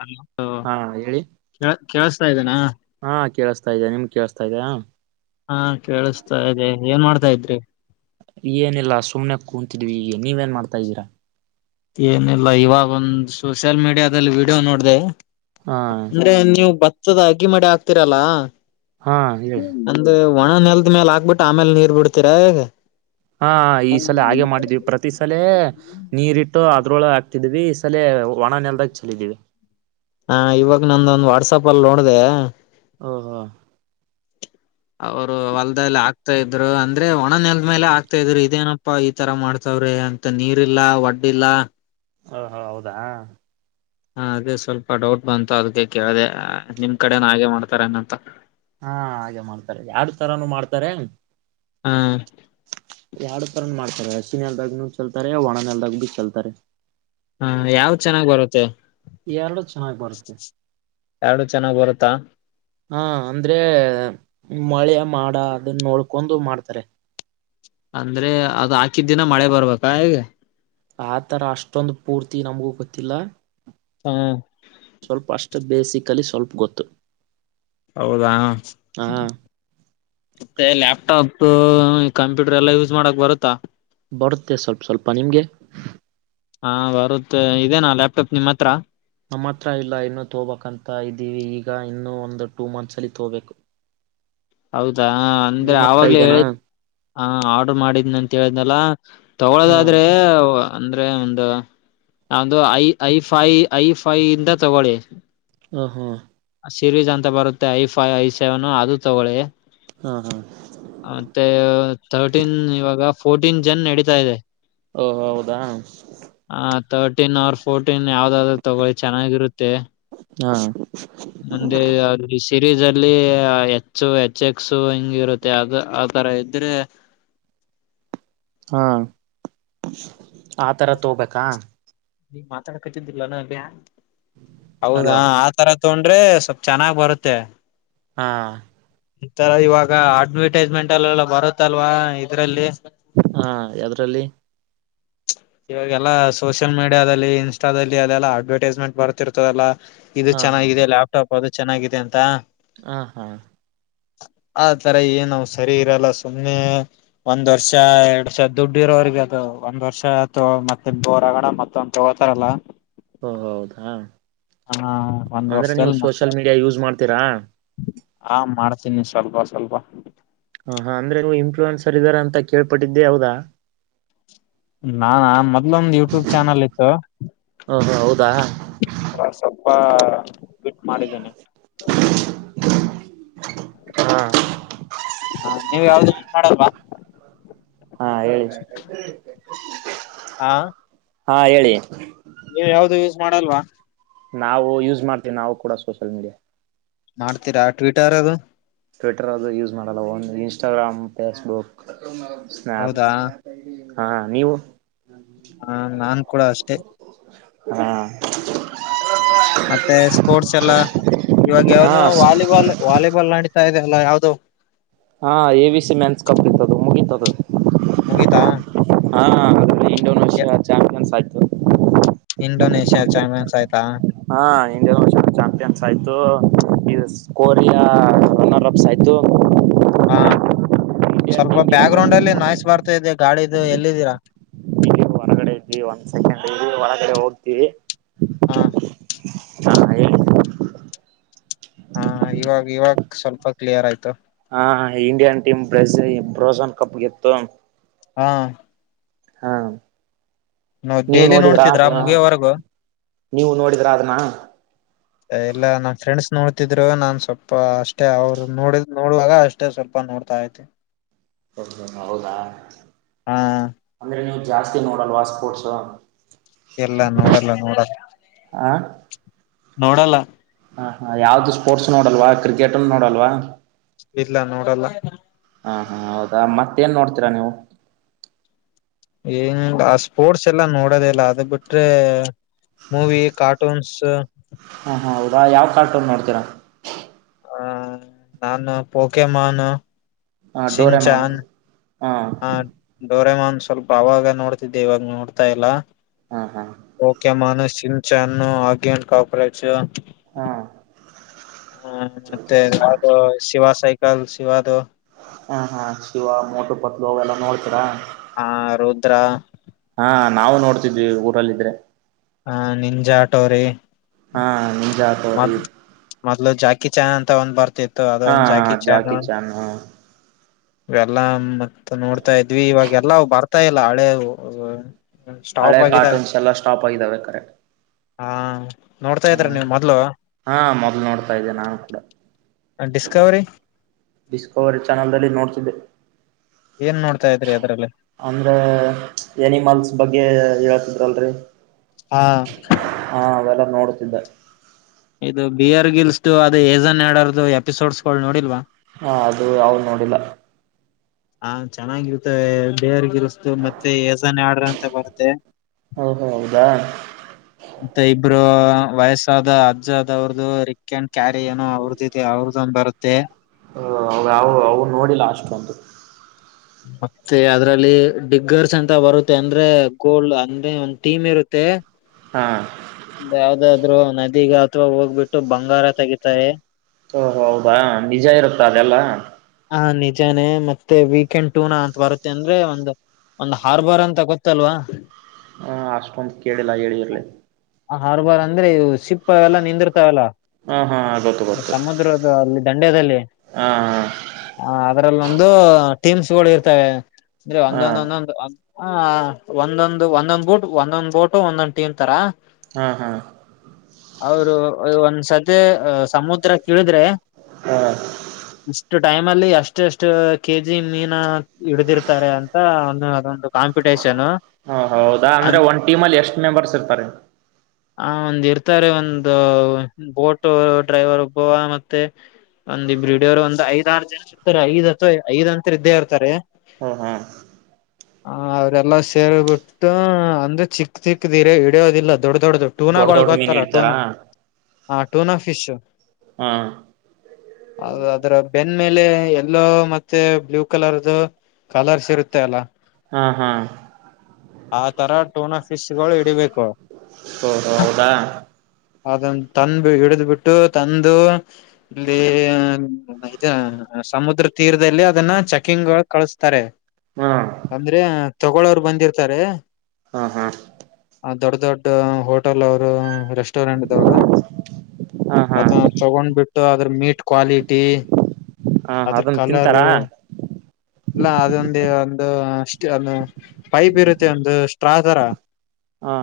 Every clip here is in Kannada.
ಹಲೋ ಹಾ ಹೇಳಿ ಕೇಳ ಕೇಳಸ್ತಾ ಇದ್ದೇನಾ ಹಾ ಕೇಳಸ್ತಾ ಇದದೆ ನಿಮ್ ಕೇೇಳಸ್ತಾ ಇದ ಹಾ ಕೇಳಸ್ತಾ ಇದೆ ಏನ್ ಮಾಡ್ತಾ ಇದ್ರಿ ಏನಿಲ್ಲ ಸುಮ್ನೆ ಕೂತಿದ್ವಿ ಈಗ ನೀವೇನ್ ಮಾಡ್ತಾ ಇದ್ದೀರಾ ಏನಿಲ್ಲ ಇವಾಗ ಒಂದು್ ಸೋಷಿಯಲ್ ಮೀಡಿಯಾದಲ್ಲಿ ವಿೀಡಿಯೋ ನೋಡಿದೆ ಹಾ ಅಂದ್ರೆ ನೀವು ಭತ್ತದ ಹಗೆ ಮಾಡಿ ಹಾಕ್ತಿೀರಲ್ಲಾ ಹಾ ಹೇಳಿ ಅಂದ್ರ ಒಣ ನೆಲ್ದ ಮೇಲೆ ಹಾಕ್ಬಿಟ್ಟ ಆಮೇಲೆ ನೀರ್ ಬಿಡ್ತೀರ ಏನ್? ಹಾ ಈ ಸಲ ಹಾಗೆ ಮಾಡಿದ್ವಿ ಪ್ರತಿ ಸಲ ನೀರಿಟ್ಟು ಅದ್ರೊಳಗೆ ಹಾಕ್ತಿದ್ವಿ ಈ ಸಲ ಒಣ ನೆಲ್ದಾಗ ಚಲಿದೀವಿ ಹಾ ಇವಾಗ ನಂದೊಂದ್ ವಾಟ್ಸಪ್ ಅಲ್ಲಿ ನೋಡಿದೆ ಹ ಹಾ ಅವರು ಹೊಲದದಲ್ಲಿ ಆಗ್ತಾ ಇದ್ರು ಅಂದ್ರೆ ಒಣ ನೆಲ್ ಮೇಲೆ ಆಗ್ತಾ ಇದ್ರು ಇದೇನಪ್ಪಾ ಈ ತರ ಮಾಡ್ತವ್ರಿ ಅಂತ ಮತ್ತ ನೀರ್ಲ್ಲ ವಡ್ಡಿಲ್ಲ ಹ ಹ ಹೌದಾ ಹ ಅದೇ ಸ್ವಲ್ಪ ಡೌಟ್ ಬಂತು ಅದಕ್ಕೆ ಕೇಳಿದೆ ನಿಮ್ ಕಡೆನ ಹಾಗೆ ಮಾಡ್ತಾರನಂತ ಹಾ ಹಾಗೆ ಮಾಡ್ತಾರೆ ಯಾರ ತರಾನೂ ಮಾಡ್ತಾರೆ ಹ ಎರಡು ತರ ಮಾಡ್ತಾರೆ ಹಸಿನಲ್ದಾಗ್ನು ಚಲ್ತಾರೆ ಒಣನೆಲ್ದಾಗ ಭ ಚಲ್ತಾರೆ ಹಾ ಯಾವ ಚೆನ್ನಾಗ್ ಬರುತ್ತೆ ಎರಡು ಚೆನ್ನಾಗ್ ಬರುತ್ತೆ ಎರಡು ಚೆನ್ನಾಗ್ ಬರುತ್ತಾ ಹಾ ಅಂದ್ರೆ ಮಳೆ ಮಾಡ ಅದನ್ನ ನೋಡ್ಕೊಂಡು ಮಾಡ್ತಾರೆ ಅಂದ್ರೆ ಅದು ಹಾಕಿದ್ದಿನ ಮಳೆ ಬರ್ಬೇಕಾ ಹೇಗೆ ಆ ತರ ಅಷ್ಟೊಂದು ಪೂರ್ತಿ ನಮಗೂ ಗೊತ್ತಿಲ್ಲ ಹ್ಮ ಸ್ವಲ್ಪ ಅಷ್ಟು ಬೇಸಿಕಲಿ ಸ್ವಲ್ಪ ಗೊತ್ತು ಹೌದಾ ಹಾ ಮತ್ತೆ ಲ್ಯಾಪ್ಟಾಪ್ ಕಂಪ್ಯೂಟರ್ ಎಲ್ಲಾ ಯೂಸ್ ಮಾಡಕ್ ಬರುತ್ತಾ ಬರುತ್ತೆ ಸ್ವಲ್ಪ ಸ್ವಲ್ಪ ನಿಮಗೆ ಹಾ ಬರುತ್ತೆ ಇದೇನಾ ಲ್ಯಾಪ್ಟಾಪ್ ನಿಮ್ಮ್ ಹತ್ರ ನಮ್ಮ ಹತ್ರ ಇಲ್ಲ ಇನ್ನುೂ ತೋಬಬೇಕಕ್ಂತ ಇದ್ದೀವಿ ಈಗ ಇನ್ನು ಒಂದು ಟೂ ಮಂತ್ಸ್ ಅಲ್ಲಿ ತೋಬೇಕು ಹೌದಾ ಅಂದ್ರೆ ನಿಮ್ಮ ಹತ್ರ ಆವಾಗ್ಲೇ ಹೇಳ ಇದೇನಾ ಹಾ ಆರ್ಡ್ರ ಮಾಡಿದ್ನ ಅಂತ ಹೇಳಿದ್ನಲ್ಲ ಹಾ ತಗೊಳೋದಾದ್ರೆ ಅಂದ್ರೆ ಒಂದು ನಂದು I I five I five ಇಂದ ತಗೊಳ್ಳಿ ಹಾಂ ಹಾ ಸಿರೀಜ್ ಅಂತ ಬರುತ್ತೆ ಐ ಫೈವ್ ಐ ಸೆವೆನ್ ಅದು ತಗೊಳ್ಳಿ ಹಾ ಹಾ ಮತ್ತೆ ತಥರ್ಟೀನ್ ಇವಾಗ ಫೋರ್ಟೀನ್ ಜನ್ ನಡೀತಾ ಇದೆ ಓ ಹೌದಾ ಹ ತರ್ಟೀನ್ ಅವರ್ ಫೋರ್ಟೀನ್ ಯಾವ್ದಾದ್ರು ತಗೊಳ್ಳಿ ಚೆನ್ನಾಗಿರುತ್ತೆ ಹಾ ನಂದೇ ಯ ಈ ಸಿರೀಸ್ ಅಲ್ಲಿ ಹೆಚ್ಚು ಹೆಚ್ ಎಕ್ಸ್ ಹಿಂಗ ಇರುತ್ತೆ ಅದು ಆ ತರ ಇದ್ರೆ ಹಾ ಆತರ ತಗೋಬೇಕಾ ಈ ಮಾತಾಡಕತಂತಿಲ್ಲ ಅ ಹೌದಾ ಹಲೋ ತರ ತೊಡ್ರೆ ಸ್ವಲ್ಪ್ ಚೆನ್ನಾಗ್ ಬರುತ್ತೆ ಹಾ ಈಥರ ಇವಾಗ ಅಡ್ವಟೈಸ್ಮೆಂಟ್ ಅಲ್ಲೆಲ್ಲ ಬರುತ್ತಲ್ವಾ ಇದ್ರಲ್ಲಿ ಹಾ ಅದ್ರಲ್ಲಿ ಇವಾಗೆಲ್ಲಾ ಸೋಷಿಯಲ್ ಮೀಡಿಯಾದಲ್ಲಿ ಇನ್ಸ್ಟಾದಲ್ಲಿ ಅದೆಲ್ಲಾ ಅಡ್ವರ್ಟೈಸ್ಮೆಂಟ್ ಬರುತ್ತೆ ರ್ತದಲ್ಲಾ ಇದು ಹಾ ಹಾ ಚೆನ್ನಾಗಿದೆ ಲ್ಯಾಪ್ಟಾಪ್ ಅದು ಚೆನ್ನಾಗಿದೆ ಅಂತ ಹ ಹಾ ಆತರ ಏನ್ ಸರಿ ಇರಲ್ಲ ಸುಮ್ನೆ ಒಂದ್ ವರ್ಷ ಎರಡ್ ವರ್ಷ ದುಡ್ಡು ಇರೋರ್ಗ ಅದು ಒಂದ್ ವರ್ಷ ಮತ್ತೆ ದೋರಗಡ ಮತ್ತೊಂದು ತೋತಾರಲ್ಲ ಓ ಹೌದಾ ಒಂದ್ ಅಂದರೆ ನೀವು ವರ್ಷದಲ್ಲಿ ಮತ್ತ ಸೋಷಲ್ ಮೀಡಿಯಾ ಯೂಸ್ ಮಾಡ್ತೀರಾ ಹಾ ಮಾಡ್ತೀನಿ ಸ್ವಲ್ಪ ಸ್ವಲ್ಪ ಹಾ ಹಾ ಅಂದ್ರೆ ನೀವು ಇಂಪ್ವೆೆನ್ ಸರ್ರಾರ ಅಂತ ಕೇಳ್ಟದ್ದೆ ಯಾವದಾ ನಾನಾ ಮೊದ್ಲು ಒಮ್ದ್ ಯೂಟ್ಯೂಬ್ ಚಾನಲ್ ಇತ್ತು ಓ ಹೌದಾ ಹ ಸ್ವಲ್ಪ ಬಿಟ್ ಮಾಡಿದ್ದೇನೆ ಹಾ ಹಾ ನೀವು ಯಾವುದು ಯೂಸ್ ಮಾಡಲ್ವಾ ಹಾ ಹೇಳಿ ಹಾ ಹಾ ಹೇಳಿ ನೀವ್ ಯಾವ್ದು ಯೂಸ್ ಮಾಡಲ್ವಾ. ನಾವು ಯೂಸ್ ಮಾಡ್ತೀವಿ ನಾವು ಕೂಡ ಸೋಷಲ್ ಮೀಡಿಯಾ ಮಾಡಾತೀರಾ ಟ್ವೀಟ್ರ್ ಅದು ಟ್ವಿಟರ್ ಅದುದು ಯೂಸ್ ಮಾಡೋಲ್ಲ ಒಂದು ಇನ್ಸ್ಟಾಗ್ರಾಮ್ ಫೇಸ್ಬುಕ್ ಸ್ನ್ಯಾಪ್ ಹೌದಾ ಹಾ ನೀವು ಹಾ ನಾನ್ ಕೂಡ ಅಷ್ಟೇ. ಹಾ ಮತ್ತೆ ಸ್ಪೋರ್ಟ್ಸ್ ಎಲ್ಲ ಇವಾಗ ಹಾ ಯಾವನು ವಾಲಿಬಾಲ್ ವಾಲಿಬಾಲ್ ನಡೀತಾ ಇದೆ ಅಲ್ಲ ಯಾವ್ದೂ. ಹಾ A B C men's cup ಇತ್ತತದು ಮುಗತದು. ಮುಗಿತಾ ಹಾ ಇಂಡೋನೇಷಿಯ ಚಾಂಪಿಯನ್ಸ್ ಆಯ್ತು. ಇಂಡೋನೇಷಿಯ್ಯಾ ಚಾಂಪಿಯನ್ಸ್ ಆಯ್ತಾ. ಹಾ ಇಂಡಿಯಷ ಚಾಂಪಿಯನ್ಸ್ ಆಯ್ತು ಕೋರಿಯಾ ರನ್ನರ್ ಆಫ್ ಆಯಿತು. ಹಾ ಸ್ವಲ್ಪ ಬ್ಯಾಕ್ ಗ್ರೌಂಡ್ ಅಲ್ಲಿ ನಾಯ್ಸ್ ಬರ್ತಾ ಇದೆ ಗಾಳಿದು ಎಲ್ಲಿದ್ದೀರಾ ಇಲ್ಲಿ ಹೊರಗಡೆ ಒಂದ್ ಸೆಕೆಂಡ್ ಒಳಗಡೆ ಹೋಗ್ತೀವಿ ಹಾಂ ಹಾ ಹೇಳ ಹಾ ಇವಾಗ ಇವಾಗ ಸ್ವಲ್ಪ ಕ್ಲಿಯರ್ ಆಯ್ತು ತಗೋ ಹಾ ಇಂಡಿಯನ್ ಟೀಮ್ ಬೇಸ ಬ್ರೋಸನ್ ಕಪ್ಗೆತ್ತು ಹಾ ಹಾ ನೋ ನೀವು ಡೈಲಿ ನೋಡಿದ್ರಾ ನೋಡ್ತಿದ್ರಾ ಅದ ಮುಗಿಯವರೆಗೂ ನೀವು ನೋಡಿದ್ರ ಅದನ್ನ [inaudible] ಇಲ್ಲ ನನ್ ಫ್ರೆಂಡ್ಸ್ ನೋಡ್ತಿದ್ರು ನಾನ್ ಸ್ವಲ್ಪ ಅಷ್ಟೇ ಅವ್ರು ನೋಡ ನೋಡುವಾಗ ಅಷ್ಟ ಸ್ವಲ್ಪ ನೋಡ್ತಾ ಐತೆ ಹೌದ ಹೌದಾ ಹಾ ಅಂದ್ರೆ ನೀವು ಜಾಸ್ತಿ ನೋಡಲ್ವಾ ಸ್ಪೋರ್ಟ್ಸ ಎಲ್ಲ ನೋಡಲ್ಲ ನೋಡಲ್ಲ ಹ ನೋಡಲ್ಲ ಹಾ ಹಾ ಯಾವ್ದು ಸ್ಪೋರ್ಟ್ಸ್ ನೋಡಲ್ವಾ ಕ್ರಿಕೆಟ್ ನೋಡಲ್ವಾ ಇಲ್ಲ ನೋಡಲ್ಲ ಹಾ ಹಾ ಹೌದಾ ಮತ್ತೇಏನ್ ನೋಡ್ತೀರಾ ನೀವು ಏನ್ ಆ ಸ್ಪೋರ್ಟ್ಸ್ ಎಲ್ಲಾ ನೋಡೋದ ಇಲ್ಲ ಅದ ಬಿಟ್ರೆ ಮೂವಿ ಕಾರ್ಟೂನ್ಸ್ ಹಾ ಹಾ ಹೌದ ಯಾವ ಕಾರ್ಟೂನ್ ನೋಡ್ತೀರಾ ಹ ನಾನು ಪಕೆಮಾನ ಹ ಡೋರೆಮಾನ್ ಸಿಂಚನ್ ಹಾ ಹ ಡೋರೆಮನ್ ಸ್ವಲ್ಪ ಅವಾಗ ನೋಡ್ತಿದ್ದೆ ಇವಾಗ ನೋಡ್ತಾ ಇಲ್ಲ ಹಾ ಹಾ ಓಕೆ ಮಾನ್ ಸಿನ್ ಚನ್ನು ಆ ಕಾಪರೇ ಹಾ ಹೂ ಮತ್ತೆ ಅದು ಶಿವ ಸೈಕಲ್ ಶಿವದು ಹಾ ಹಾ ಶಿವ ಮೋಟು ಪತ್ಲು ಅವು ಎಲ್ಲಾ ನೋಡ್ತೀರಾ ಹ ರುದ್ರ ಹಾ ನಾವು ನೋಡ್ತಿದ್ವಿ ಊರಲ್ಲ ಇದ್ರೆ ಹ ನಿನ್ಜ ಆಟೋ್ರೀ ಹಾ ನಿಜ ಮೊದ್ ಮೊದ್ಲು ಜಾಕಿ ಚಾನ್ ಅಂತ ಒಂದ್ ಬರ್ತಿತ್ತು ಅದ ಹಾ ಒಂದು ಜಾಕಿ ಚಾನ್ [inaudible] ಇವೆಲ್ಲ ಮತ್ತ ನೋಡ್ತಾ ಇದ್ವಿ ಇವಾಗೆಲ್ಲಾ ಬರ್ತಾ ಇಲ್ಲ ಹಳೆವು ಸ್ಟಾಪ್ ಹಳೆ ಆಗಿದಾವೆ ಕಾರ್ಟೂನ್ಸ್ ಎಲ್ಲ ಸ್ಟಾಪ್ ಆಗಾವೆ ಕರೆಕ್ಟ್ ಹಾ ನೋಡ್ತಾ ಇದ್ರ ಹ್ಮ ನೀವು ಮ ಹಾ ಮೊದ್ಲು ನೋಡ್ತಾ ಇದ್ದೆ ನಾನು ಕೂಡ ಡಿಸ್ಕವರಿ ಡಿಸ್ಕವರಿ ಚಾನಲ್ಲ್ ನೋಡ್ಸಿದ್ದೆ ಏನ್ ನೋಡ್ತಾ ಇದ್ರಿ ಅದರಲ್ಲಿ ಅಂದ್ರ ಏನಿಮಲ್ಸ್ ಬಗ್ಗೆ ಹೇಳಿತಿದ್ರಲ್ರರಿ ಹಾ ಹಾ ಅವೆಲ್ಲಾ ನೋಡ್ತಿದ್ದೆ ಇದು ಬಿಯರ್ ಗಿಲ್ಸ್ ಅದು ಏಜನ್ ಆಡಾರದು ಎಪಿಸೋಡ್ಸ್ಗಳು ನೋಡಿಲ್ವಾ ಹಾ ಅದು ಯಾವದ್ ನೋಡಿಲ್ಲಾ ಹಾ ಚೆನ್ನಾಗಿರ್ತ ಬೇರ್ಗಿರ್ಸ್ತು ಮತ್ತೆ ಯಸನ್ ಆಡ್ರ ಅಂತ ಬರುತ್ತೆ ಹಓ ಹ ಹೌದಾ ಮತ್ತೆ ಇಬ್ರು ವಯಸ್ಸಾದ ಅಜ್ಜದವ್ರ್ದು ರಿಕ್ ಅಂಡ್ ಕ್ಯಾರಿ ಏನು ಅವ್ರದ್ದು ಅವ್ರದೊಂದ ಬರುತ್ತೆ ಹ ಅವ ಯಾವವು ನೋಡಿಲ್ಲ ಅಷ್ಟೊಂದು ಮತ್ತೆ ಅದ್ರಲ್ಲಿ ಡಿಗ್ಗರ್ಸ್ ಅಂತ ಬರುತ್ತೆ ಅಂದ್ರೆ ಗೋಲ್ಡ್ ಅಂದ್ರೆ ಒಂದ್ ಟೀಮ್ ಇರುತ್ತೆ ಹಾ ಯಾವ್ದಾದ್ರು ನದಿಗ ಅಥವಾ ಹೋಗ್ಬಿಟ್ಟು ಬಂಗಾರ ತೆಗಿತಾರೆ ಓಹ ಹೌದಾ ನಿಜ ಇರುತ್ತಾ ಅದೆಲ್ಲಾ ಹ ನಿಜಾನೇ ಮತ್ತೆ ವೀಕೆಂಡ್ ಟೂನಾ ಅಂತ ಬರುತ್ತೆ ಅಂದ್ರೆ ಒಂದು ಒಂದ್ ಹಾರ್ಬರ್ ಅಂತ ಗೊತ್ತಲ್ವಾ ಹ ಅಷ್ಟೊಂದು ಕೇಳಿಲ್ಲ ಹೇಳಿರ್ಲಿ ಹರ್ಬಾರ್ ಅಂದ್ರೆ ಸಿಪ್ಪ ಎಲ್ಲ ನಿಂದಿರ್ತಾವಲ್ಲ ಹಾ ಹಾ ಗೊತ್ತು ಗೊತ್ತು ಸಮುದ್ರ ಅಲ್ಲಿ ದಂಡ್ಯದಲ್ಲಿ ಹಾ ಹ ಅದ್ರಲ್ಲಿ ಒಂದು ಟೀಮ್ಸ್ ಗಳು ಇರ್ತವೆ ಅಂದ್ರೆ ಹಾ ಒಂದೊಂದ ಒಂದೊಂದು ಹ ಒಂದೊಂದ್ ಒಂದೊಂದ್ ಬೊಟ್ ಒಂದೊಂದ್ ಬೋಟು ಒಂದೊಂದ್ ಟೀಮ್ ತರಾ ಹಾ ಹಾ ಅವರು ಒಂದ್ಸತಿ ಸಮುದ್ರ ಕಿಳಿದ್ರೆ ಹ್ಮ ಇಷ್ಟು ಟೈಮ್ ಅಲ್ಲಿ ಅಷ್ಟ ಎಷ್ಟು ಕೆ ಜಿ ಮೀನು ಹಿಡಿದಿರುತ್ತಾರೆ ಅಂತ ಒಂದು ಅದೊಂದು ಕಾಂಪಿಟೇಷನು ಹಾ ಹೌದಾ ಅಂದ್ರೆ ಒಂದ ಟೀಮ್ ಅಲ್ಲಿ ಎಷ್ಟ್ ಮೆಂಬರ್ಸ್ ಇರ್ತಾರೆ ಹ ಒಂದ್ ಇರ್ತಾರೆ ಒಂದು ಬೋಟ್ ಡ್ರೈವರ್ ಒಬ್ಬವ ಮತ್ತೆ ಒಂದ್ ಇಬ್ರು ಹಿಡೋರು ಒಂದ ಐದ ಆರು ಜನ ಇರ್ತಾರೆ ಐದ ಅಥವಾ ಐದ ಅಂತು ಇದ್ದೇ ಇರ್ತಾರೆ ಹ್ಮ ಹ್ಮ್ [unintelligible] ಹ ಅವ್ರಲ್ಲಾ ಸೇರ್ ಬಿಟ್ಟು ಅಂದ್ರೆ ಚಿಕ್ಕ ಚಿಕ್ ದಿರ ಹಿಡಿಯೋದಿಲ್ಲ ದೊಡ್ಡ ದೊಡ್ಡದು ದೊಡ್ಡ ಟೂಬಾಳು ದೊಡ್ಡ ಮೀನ್ ಗೋತ್ತಲ್ಲ ಹಿಡಿತಾರಾ ಟೋನಾ ಹಾ ಟೂನಾ ಫಿಶ್ ಹ್ಮ ಅ ಅದ್ರ ಬೆನ್ ಮೇಲೆ ಎಲ್ಲೋ ಮತ್ತೆ ಬ್ಲೂ ಕಲರ್ದು ಕಲರ್ಸ್ ಇರುತ್ತೆ ಅಲ್ಲಾ ಹಾ ಹಾ ಆ ತರಾ ಟೋನ ಫೀಶ ಗಳು ಇ ಮಳಿ ಹಿಡಿಬೇಕು ಹ ಹ ಹೌದಾ ಅದನ್ ತಂದು ಹಿಡಿದ್ ಬಿಟ್ಟು ತಂದು ಇಲ್ಲಿ ಮತ್ತೆ ಸಮುದ್ರ ತೀರದಲ್ಲಿ ಅದನ್ನ ಚೆಕಿಂಗ್ ಕಳಸತ್ತಾರೆ ಹಾ ಅಂದ್ರೆ ತಗಳೋರು ಬಂದಿರ್ತಾರೆ ಹಾ ಹಾ ದೊಡ್ ದೊಡ್ಡ ಹೋಟೆಲ್ ಅವರು ರೆಸ್ಟೋರೆಂಟ್ ದವರು ಹಾ ಹಾ ಅದ ತಗೊಂಡ್ ಬಿಟ್ಟು ಅದ್ರ ಮೀಟ್ ಕ್ವಾಲಿಟಿ ಹಾ ಅದ್ರ ಅದನ್ನ ಕಲರ್. ತಿಂತಾರಾ ಇಲ್ಲ ಅದೊಂದು ಒಂದು ಒ ಪೈಪ್ ಇರುತ್ತೆ ಒಂದು ಸ್ಟ್ರಾ ತರ ಹಾ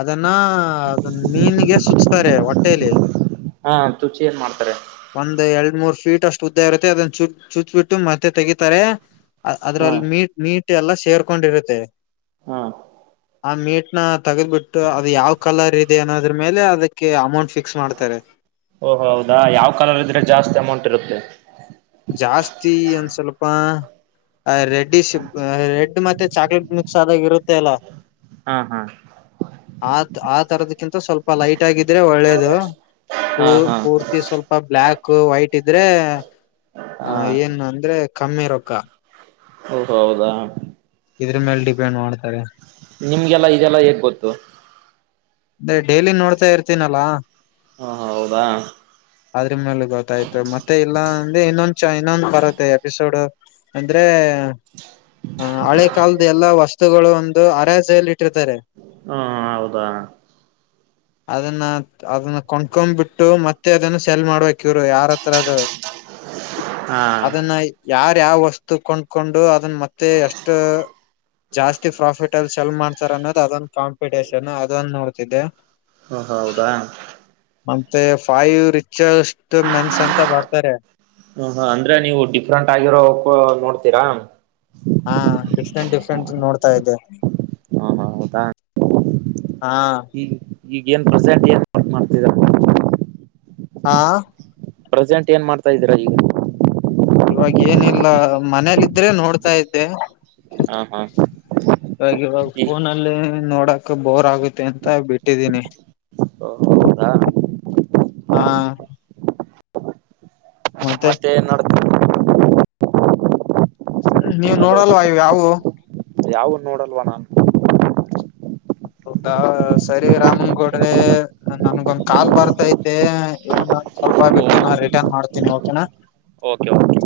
ಅದನ್ನ ಅದ ಮೀನ್ಗೆ ಸುಚ್ತಾರೆ ಹೊಟ್ಟೇಲಿ ಹಾ ಚುಚ್ಚಿ ಏನ್ ಮಾಡ್ತಾರೆ ಒಂದ್ ಎರಡ್ ಮೂರ್ ಫೀಟ್ ಅಷ್ಟು ಉದ್ದ ಇರುತ್ತೆ ಅದನ್ನ ಚು ಚುಚ್ಬಿಟ್ಟು ಮತ್ತೆ ತೆಗೀಿತಾರೆ ಹಾ ಅದ್ರಲ್ಲಿ ನೀ ನೀಟ್ ಎಲ್ಲ ಸೇರ್ಕೊಂಡಿರುತ್ತೆ ಹಾ ಆ ಮೀಟ್ ನ ತೆಗೆದ್ ಬಿಿಟ್ಟು ಅದು ಯಾವ್ ಕಲರ್ ಇದೆ ಅನ್ನೋದ್ರ ಮೇಲೆ ಅದಕ್ಕೆ ಅಮೌಂಟ್ ಫಿಕ್ಸ್ ಮಾಡ್ತಾರೆ ಓ ಹೌದಾ ಯಾವ್ ಕಲರ್ ಇದ್ರೆ ಜಾಸ್ತಿ ಅಮೌಂಟ್ ಇರುತ್ತೆ ಜಾಸ್ತಿ ಒಂದ್ ಸ್ವಲ್ಪ ರೆಡ್ಡಿ ರೆಡ್ ಮತ್ತೆ ಮತ್ತೆ ಚಾಕ್ಲೇಟ್ ಮಿಕ್ಸ್ ಆದಾಗ ಇರುತ್ತೆ ಅಲ್ಲ ಹಾ ಹಾ ಆ ಆ ತರದ್ಕ್ಕಿಂತ ಸ್ವಲ್ಪ ಲೈಟ್ ಆಗಿದ್ರೆ ಒಳ್ಳೇದು ಪೂ ಹಾ ಹಾ ಪೂರ್ತಿ ಸ್ವಲ್ಪ ಬ್ಲಾಕ್ ವೈಟ್ ಇದ್ರೆ ಹಾ ಹ ಏನ್ ಅಂದ್ರೆ ಕಮ್ಮಿ ರೊಕ್ಕ ಓಹೊ ಹೌದಾ ಇದ್ರ ಮೇಲೆ ಡಿಪೆಂಡ್ ಮಾಡ್ತಾರೆ ನಿಮ್ಗೆಲ್ಲಾ ಇದೆಲ್ಲ ಹೇಗ್ ಗೊತ್ತು ಅಂದ ಡೈಲಿ ನೋಡ್ತಾ ಇರ್ತೀನಲ್ಲಾ ಹಾ ಹೌದಾ ಅದ್ರ ಮೇಲೆ ಗೊತ್ತಾಯ್ತು ಮತ್ತೆ ಇಲ್ಲ ಅಂದೆ ಇನ್ನೊಂದು ಇನ್ನೊಂದು ಬರುತ್ತೆ ಎಪಿಸೋಡ್ ಅಂದ್ರೆ ಹ ಹಳೆ ಕಾಲದ ಎಲ್ಲಾ ವಸ್ತುಗಳು ಒಂದು ಅರಜ್ಯಲ್ಲಿ ಇಟ್ಟಿರ್ತಾರೆ ಹಾ ಹೌದಾ ಅದನ್ನ ಅದನ್ನ ಕಣ್ಕೊ್ಬಿಟ್ಟು ಮತ್ತೆ ಅದನ್ನ ಸೆಲ್ ಮಾಡ್ಬೇಕ್ ಕ್ಯರು ಯಾರ ಹತ್ರ ಅದು ಹಾ ಅದನ್ನ ಯಾರ ಯಾವ ವಸ್ತು ಕೊಂಡ್ಕೊಂಡು ಅದನ್ನ ಮತ್ತೆ ಎಷ್ಟು ಜಾಸ್ತಿ ಪ್ರಾಫಿಟ್ ಅಲ್ ಚಲ್ ಮಾಡ್ತಾರ ಅನ್ನೋದು್ ಅದೊಂದು ಕಾಂಪಿಟೇಷನ್ ಅದೊಂದು ನೋಡ್ತಿದ್ದಿದೆ ಓ ಹೌದಾ ಮತ್ತೆ ಫೈ ರಿಚ್ಷ್ಟ ಮೆನ್ಸ್ ಅಂತ ಬರ್ತಾರೆ ಹ ಹ ಅಂದ್ರೆ ನೀವು ಡಿಫ್ರಂಟ್ ಆಗಿರೋ ಹ ನೋಡ್ತೀರಾ ಹಾ ಡಿಫ್ರೆಂಟ್ ಡಿಫ್ರೆಂಟ್ ನೋಡ್ತಾ ಇದ್ದೆ ಹ ಹೌದಾ ಹಾ ಈ ಈಗ ಏನ್ ಪ್ರೆಸೆಂಟ್ ಏನ್ ಮಾಡ್ತಿದ ಹಾ ಪ್ರೆಸೆಂಜ್ ಏನ್ ಮಾಡ್ತಾ ಇದೀರಾ ಈಗ ಇವಾಗ ಏನಿಲ್ಲ ಮನೇಲಿ ಇದ್ರೆ ನೋಡ್ತಾ ಇದ್ದೆ ಹಾ ಹಾ ಇವಾಗ ಇವಾಗ ಈ ಫೋನಲ್ಲಿ ನೋಡಕ ಬೋರ್ ಆಗುತ್ತೆ ಅಂತ ಬಿಟ್ಟಿದ್ದೀನಿ ಓ ಹೌದಾ ಹಾ ಮತ್ತೆ ನಡ್ತರು ನೀವು್ ಹಲೋ ನೋಡಲ್ವ ಇ್ ಯಾವು ಯಾವ ನೋಡಲ್ವ ನಾು ದ ಸರಿ ರಾಮನ್ಗೌಡ್ರೆ ನನ್ಗೊಂದ್ ಕಾಲ್ ಬರ್ತೈತೆ ಸ್ವಲ್ಪ ಬಿಟ್ಟು ನಾ ರಿಟರ್ನ್ ಮಾಡ್ತೀನಿ ಓಕೆನಾ ಓಕೆ ಓಕೆ